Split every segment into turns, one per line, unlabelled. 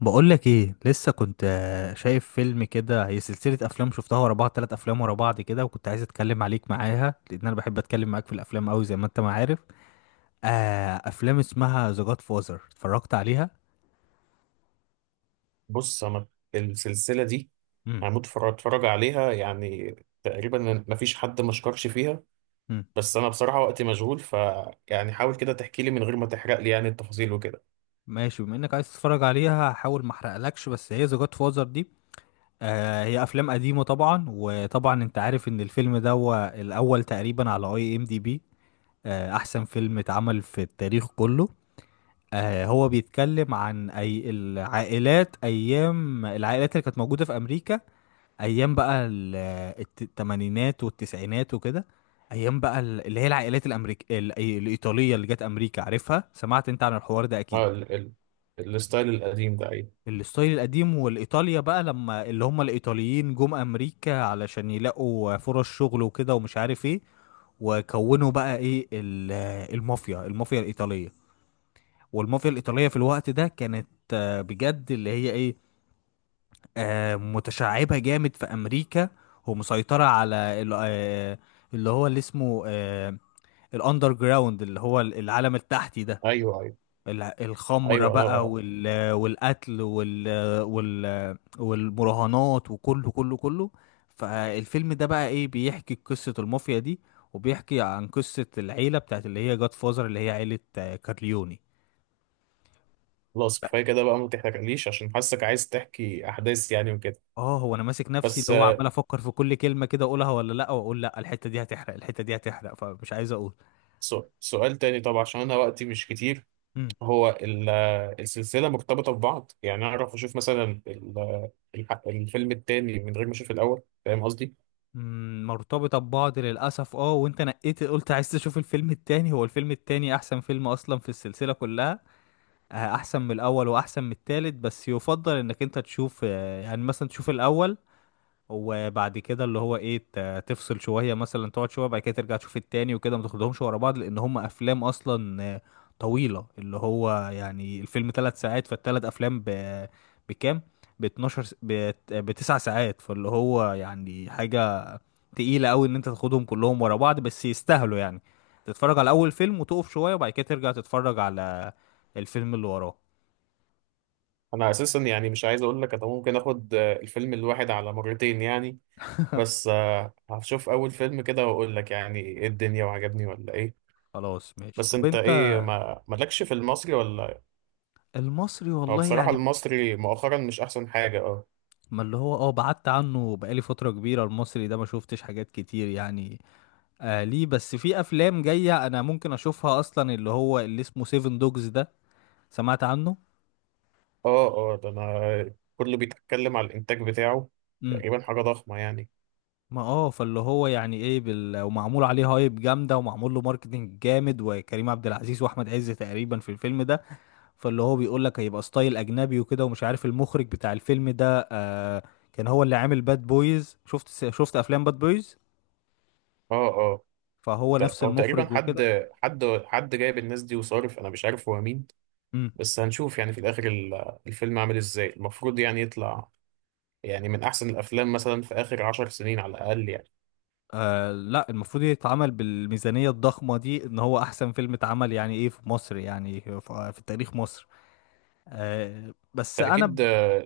بقولك ايه لسه كنت شايف فيلم كده. هي سلسلة افلام شفتها ورا بعض، تلات افلام ورا بعض كده، وكنت عايز اتكلم عليك معاها لان انا بحب اتكلم معاك في الافلام قوي زي ما انت ما عارف. آه، افلام اسمها ذا جاد فازر اتفرجت عليها.
بص انا السلسله دي
امم
هموت اتفرج عليها يعني تقريبا. ما فيش حد ما شكرش فيها.
امم.
بس انا بصراحه وقتي مشغول يعني حاول كده تحكي لي من غير ما تحرق لي يعني التفاصيل وكده.
ماشي، بما انك عايز تتفرج عليها هحاول ما احرقلكش. بس هي ذا جاد فازر دي، آه، هي افلام قديمة طبعا، وطبعا انت عارف ان الفيلم ده هو الاول تقريبا على اي ام دي بي، احسن فيلم اتعمل في التاريخ كله. هو بيتكلم عن أي العائلات، أيام العائلات اللي كانت موجودة في أمريكا. أيام بقى ال- الت- التمانينات والتسعينات وكده. أيام بقى اللي هي العائلات الإيطالية اللي جت أمريكا، عارفها، سمعت أنت عن الحوار ده
اه،
أكيد.
ال ال الستايل القديم ده. ايوه
الستايل القديم، والإيطاليا بقى لما اللي هم الإيطاليين جم أمريكا علشان يلاقوا فرص شغل وكده ومش عارف إيه، وكونوا بقى إيه المافيا الإيطالية. والمافيا الإيطالية في الوقت ده كانت، بجد، اللي هي إيه، متشعبة جامد في أمريكا، ومسيطرة على اللي هو اللي اسمه، الأندر جراوند، اللي هو العالم التحتي ده.
ايوه ايوه
الخمرة
ايوه.
بقى، والقتل، والمراهنات، وكله كله كله. فالفيلم ده بقى إيه، بيحكي قصة المافيا دي، وبيحكي عن قصة العيلة بتاعت اللي هي جاد فازر، اللي هي عيلة، كارليوني.
خلاص كفايه كده بقى، ما تحرقليش عشان حاسك عايز تحكي احداث يعني وكده.
اه، هو انا ماسك نفسي،
بس
اللي هو عمال افكر في كل كلمه كده اقولها ولا لا، واقول لا، الحته دي هتحرق، الحته دي هتحرق، فمش عايز اقول.
سؤال تاني طبعا عشان انا وقتي مش كتير.
امم.
هو السلسله مرتبطه ببعض، يعني اعرف اشوف مثلا الفيلم التاني من غير ما اشوف الاول، فاهم قصدي؟
أمم، مرتبطه ببعض للاسف. اه، وانت نقيت قلت عايز تشوف الفيلم التاني. هو الفيلم التاني احسن فيلم اصلا في السلسله كلها. احسن من الاول واحسن من التالت. بس يفضل انك انت تشوف، يعني مثلا تشوف الاول، وبعد كده اللي هو ايه تفصل شويه، مثلا تقعد شويه بعد كده ترجع تشوف التاني وكده، ما تاخدهمش ورا بعض، لان هم افلام اصلا طويله. اللي هو يعني الفيلم ثلاث ساعات، فالثلاث افلام بكام؟ ب 12 بتسع ساعات. فاللي هو يعني حاجه تقيله قوي ان انت تاخدهم كلهم ورا بعض، بس يستاهلوا يعني تتفرج على اول فيلم، وتقف شويه، وبعد كده ترجع تتفرج على الفيلم اللي وراه.
انا اساسا يعني مش عايز اقول لك، انا ممكن اخد الفيلم الواحد على مرتين يعني. بس هشوف اول فيلم كده واقول لك يعني ايه الدنيا، وعجبني ولا ايه.
خلاص ماشي.
بس
طب
انت
انت،
ايه، ما مالكش في المصري ولا؟
المصري
هو
والله
بصراحة
يعني،
المصري مؤخرا مش احسن حاجة. اه.
ما اللي هو اه بعدت عنه بقالي فترة كبيرة، المصري ده ما شفتش حاجات كتير يعني. آه، ليه بس؟ في افلام جاية انا ممكن اشوفها، اصلا اللي هو اللي اسمه سيفن دوجز ده، سمعت عنه.
اه اه، ده انا كله بيتكلم على الانتاج بتاعه.
امم.
تقريبا حاجة ضخمة يعني.
ما اه، فاللي هو يعني ايه ومعمول عليه هايب جامدة، ومعمول له ماركتنج جامد، وكريم عبد العزيز واحمد عز تقريبا في الفيلم ده. فاللي هو بيقول لك هيبقى ستايل اجنبي وكده، ومش عارف المخرج بتاع الفيلم ده كان هو اللي عامل باد بويز. شفت افلام باد بويز،
اه اه،
فهو نفس
او تقريبا
المخرج
حد،
وكده.
جايب الناس دي وصارف، انا مش عارف هو مين. بس هنشوف يعني في الاخر الفيلم عامل ازاي المفروض يعني يطلع، يعني من احسن الافلام مثلا في اخر 10 سنين على الاقل يعني.
آه لا، المفروض يتعمل بالميزانية الضخمة دي ان هو احسن فيلم اتعمل، يعني ايه، في مصر، يعني في في تاريخ مصر. آه بس انا
فاكيد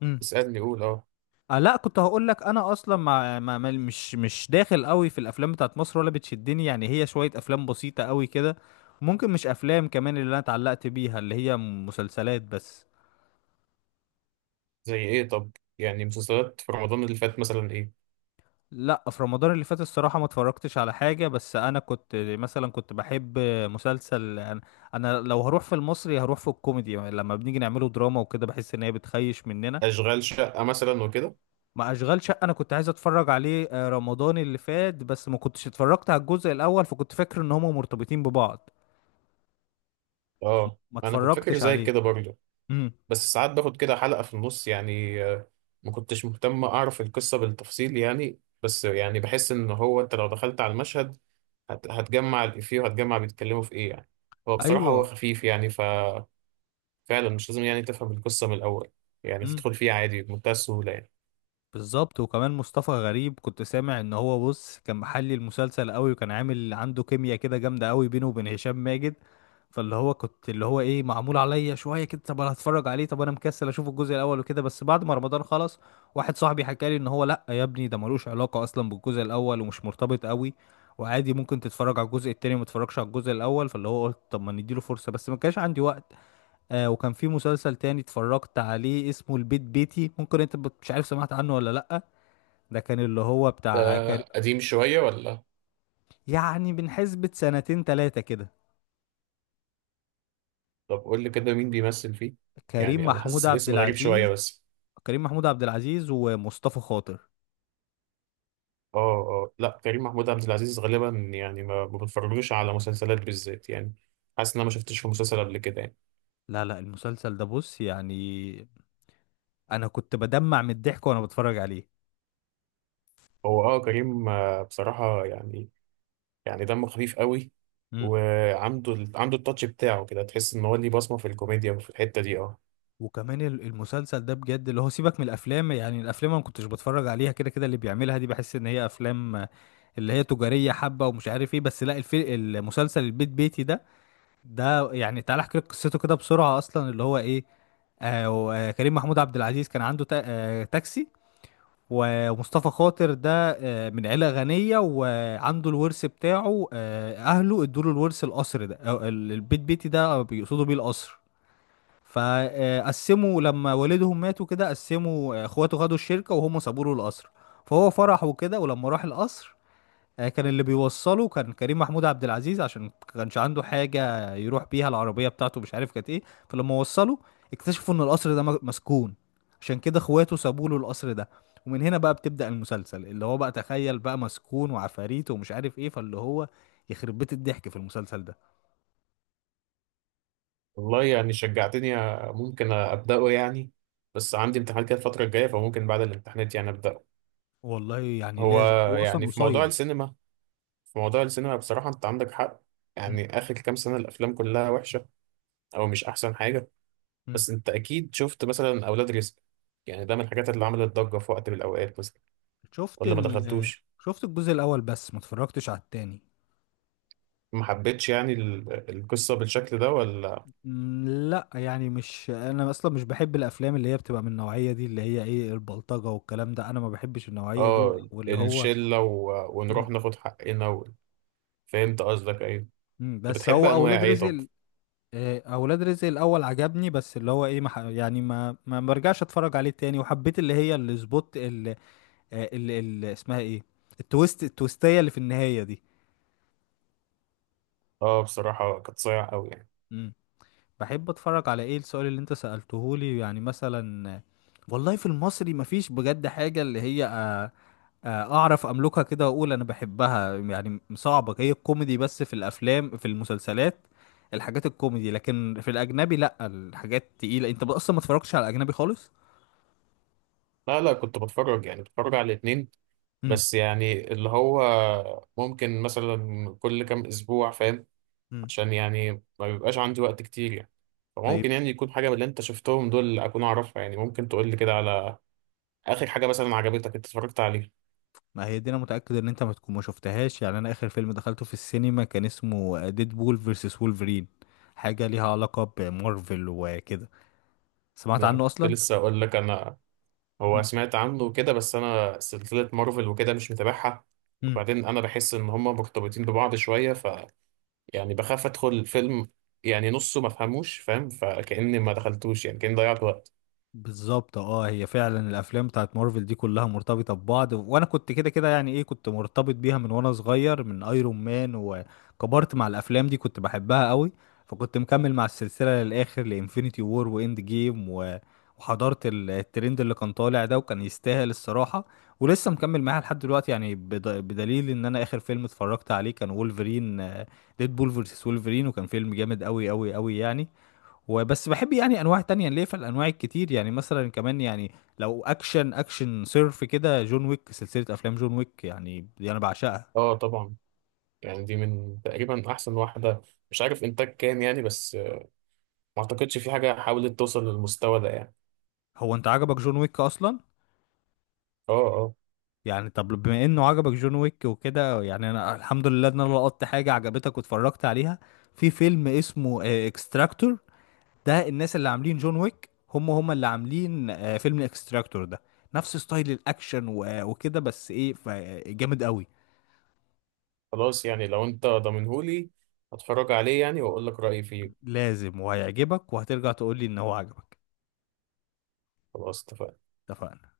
مم.
اسالني قول اه.
آه لا، كنت هقول لك انا اصلا مش داخل قوي في الافلام بتاعت مصر ولا بتشدني. يعني هي شوية افلام بسيطة قوي كده. ممكن مش افلام كمان اللي انا اتعلقت بيها، اللي هي مسلسلات بس.
زي ايه طب، يعني مسلسلات في رمضان اللي فات مثلا ايه،
لا في رمضان اللي فات الصراحة ما اتفرجتش على حاجة. بس انا كنت مثلا بحب مسلسل، انا أنا لو هروح في المصري هروح في الكوميدي. لما بنيجي نعمله دراما وكده بحس ان هي بتخيش مننا.
اشغال شقه مثلا وكده.
ما اشغال شقة انا كنت عايز اتفرج عليه، رمضان اللي فات، بس ما كنتش اتفرجت على الجزء الاول فكنت فاكر ان هما مرتبطين ببعض،
اه،
ما
انا كنت فاكر
اتفرجتش
زي
عليه.
كده برضه.
امم.
بس ساعات باخد كده حلقه في النص، يعني ما كنتش مهتم اعرف القصه بالتفصيل يعني. بس يعني بحس ان هو انت لو دخلت على المشهد هتجمع الافيه وهتجمع بيتكلموا في ايه يعني. هو بصراحه، هو
ايوه.
خفيف يعني، فعلا مش لازم يعني تفهم القصة من الأول. يعني
امم.
تدخل فيه عادي بمنتهى السهولة يعني.
بالظبط. وكمان مصطفى غريب كنت سامع ان هو، بص، كان محلي المسلسل قوي، وكان عامل عنده كيمياء كده جامده قوي بينه وبين هشام ماجد. فاللي هو كنت اللي هو ايه، معمول عليا شويه كده، طب انا هتفرج عليه. طب انا مكسل اشوف الجزء الاول وكده، بس بعد ما رمضان خلص، واحد صاحبي حكى لي ان هو لا يا ابني، ده ملوش علاقه اصلا بالجزء الاول ومش مرتبط قوي، وعادي ممكن تتفرج على الجزء التاني وما تتفرجش على الجزء الاول. فاللي هو قلت طب ما نديله فرصه، بس ما كانش عندي وقت. آه، وكان في مسلسل تاني اتفرجت عليه اسمه البيت بيتي. ممكن انت مش عارف سمعت عنه ولا لا. ده كان اللي هو بتاع
ده قديم شوية ولا؟
يعني من حسبة سنتين تلاتة كده.
طب قول لي كده مين بيمثل فيه.
كريم
يعني أنا
محمود
حاسس
عبد
الاسم غريب شوية
العزيز.
بس.
كريم محمود عبد العزيز ومصطفى خاطر.
اه اه، لا، كريم محمود عبد العزيز غالبا. يعني ما بتفرجلوش على مسلسلات بالذات يعني. حاسس إن أنا ما شفتش في مسلسل قبل كده يعني.
لا، المسلسل ده بص يعني، انا كنت بدمع من الضحك وانا بتفرج عليه.
هو كريم بصراحة، يعني يعني دمه خفيف قوي.
مم.
وعنده عنده التاتش بتاعه كده، تحس إن هو ليه بصمة في الكوميديا وفي الحتة دي. اه.
وكمان المسلسل ده بجد، اللي هو سيبك من الافلام، يعني الافلام انا ما كنتش بتفرج عليها كده كده. اللي بيعملها دي بحس ان هي افلام اللي هي تجارية حبة ومش عارف ايه. بس لا المسلسل البيت بيتي ده، ده يعني تعالى احكي لك قصته كده بسرعه. اصلا اللي هو ايه، كريم محمود عبد العزيز كان عنده تاكسي، ومصطفى خاطر ده، من عيله غنيه، وعنده الورث بتاعه، آه، اهله ادوا له الورث، القصر ده، أو البيت بيتي ده بيقصدوا بيه القصر. فقسموا لما والدهم ماتوا كده، قسموا، اخواته خدوا الشركه وهم سابوا له القصر، فهو فرح وكده. ولما راح القصر، كان اللي بيوصله كان كريم محمود عبد العزيز، عشان كانش عنده حاجة يروح بيها، العربية بتاعته مش عارف كانت ايه. فلما وصله اكتشفوا ان القصر ده مسكون. عشان كده اخواته سابوا له القصر ده. ومن هنا بقى بتبدأ المسلسل، اللي هو بقى تخيل بقى، مسكون وعفاريت ومش عارف ايه، فاللي هو يخرب بيت الضحك في المسلسل ده.
والله يعني شجعتني، ممكن أبدأه يعني. بس عندي امتحانات كده الفترة الجاية، فممكن بعد الامتحانات يعني أبدأه.
والله يعني
هو
لازم، هو اصلا
يعني
قصير.
في موضوع السينما، بصراحة أنت عندك حق.
م-
يعني آخر كام سنة الأفلام كلها وحشة، أو مش أحسن حاجة.
م.
بس أنت أكيد شفت مثلا أولاد رزق، يعني ده من الحاجات اللي عملت ضجة في وقت من الأوقات مثلا،
شفت
ولا ما
ال
دخلتوش؟
شفت الجزء الاول بس ما اتفرجتش على التاني.
ما حبيتش يعني القصة بالشكل ده ولا؟
مم، لا يعني، مش انا اصلا مش بحب الافلام اللي هي بتبقى من النوعيه دي، اللي هي ايه البلطجه والكلام ده، انا ما بحبش النوعيه دي،
آه،
واللي هو.
الشلة و ونروح
مم.
ناخد حقنا و. فهمت قصدك، أيوه.
مم،
أنت
بس
بتحب
هو
أنواع
اولاد
إيه
رزق
طب؟
اولاد رزق الاول عجبني، بس اللي هو ايه ما ح- يعني ما ما برجعش اتفرج عليه تاني. وحبيت اللي هي السبوت اللي اسمها ايه، التويست، التويستيه اللي في النهايه دي.
اه، بصراحة كانت صايعة قوي يعني.
بحب اتفرج على ايه؟ السؤال اللي انت سألتهولي يعني مثلا، والله في المصري مفيش بجد حاجة اللي هي اعرف املكها كده واقول انا بحبها. يعني صعبة. هي الكوميدي بس، في الافلام في المسلسلات، الحاجات الكوميدي. لكن في الاجنبي لا، الحاجات تقيلة. انت اصلا ما اتفرجتش على الاجنبي خالص.
لا لا، كنت بتفرج، يعني بتفرج على الاتنين.
امم.
بس يعني اللي هو ممكن مثلا كل كام أسبوع، فاهم؟
امم.
عشان يعني ما بيبقاش عندي وقت كتير يعني.
طيب،
فممكن يعني يكون حاجة من اللي أنت شفتهم دول أكون أعرفها يعني. ممكن تقول لي كده على آخر حاجة مثلا عجبتك أنت اتفرجت عليها.
ما هي دي، انا متأكد ان انت ما تكون ما شفتهاش، يعني انا اخر فيلم دخلته في السينما كان اسمه ديدبول فيرسس وولفرين. حاجة ليها علاقة بمارفل وكده. سمعت
لا،
عنه
كنت
اصلا؟
لسه أقول لك أنا. هو
مم.
سمعت عنه كده، بس أنا سلسلة مارفل وكده مش متابعها.
مم.
وبعدين أنا بحس إن هما مرتبطين ببعض شوية، يعني بخاف ادخل الفيلم، يعني نصه ما فهموش فاهم، فكأني ما دخلتوش، يعني كأني ضيعت وقت.
بالظبط. اه، هي فعلا الافلام بتاعت مارفل دي كلها مرتبطه ببعض، وانا كنت كده كده يعني ايه، كنت مرتبط بيها من وانا صغير، من ايرون مان، وكبرت مع الافلام دي كنت بحبها قوي. فكنت مكمل مع السلسله للاخر، لانفينيتي وور واند جيم وحضرت الترند اللي كان طالع ده، وكان يستاهل الصراحه. ولسه مكمل معاها لحد دلوقتي يعني. بدليل ان انا اخر فيلم اتفرجت عليه كان وولفرين، ديد بول فيرسس وولفرين، وكان فيلم جامد قوي قوي قوي يعني. وبس بحب يعني انواع تانية ليه، في الانواع الكتير يعني. مثلا كمان يعني، لو اكشن، اكشن صرف كده، جون ويك، سلسلة افلام جون ويك يعني، دي انا بعشقها.
اه طبعا، يعني دي من تقريبا احسن واحدة. مش عارف انتاج كام يعني، بس ما اعتقدش في حاجة حاولت توصل للمستوى ده يعني.
هو انت عجبك جون ويك اصلا؟
اه اه،
يعني طب بما انه عجبك جون ويك وكده، يعني انا الحمد لله ان انا لقطت حاجة عجبتك واتفرجت عليها. في فيلم اسمه اكستراكتور، ده الناس اللي عاملين جون ويك هم هم اللي عاملين، فيلم اكستراكتور ده، نفس ستايل الاكشن وكده، بس ايه جامد قوي.
خلاص يعني لو انت ضامنهولي هتفرج عليه يعني واقول لك رأيي فيه.
لازم، وهيعجبك، وهترجع تقول لي ان هو عجبك.
خلاص اتفقنا.
اتفقنا.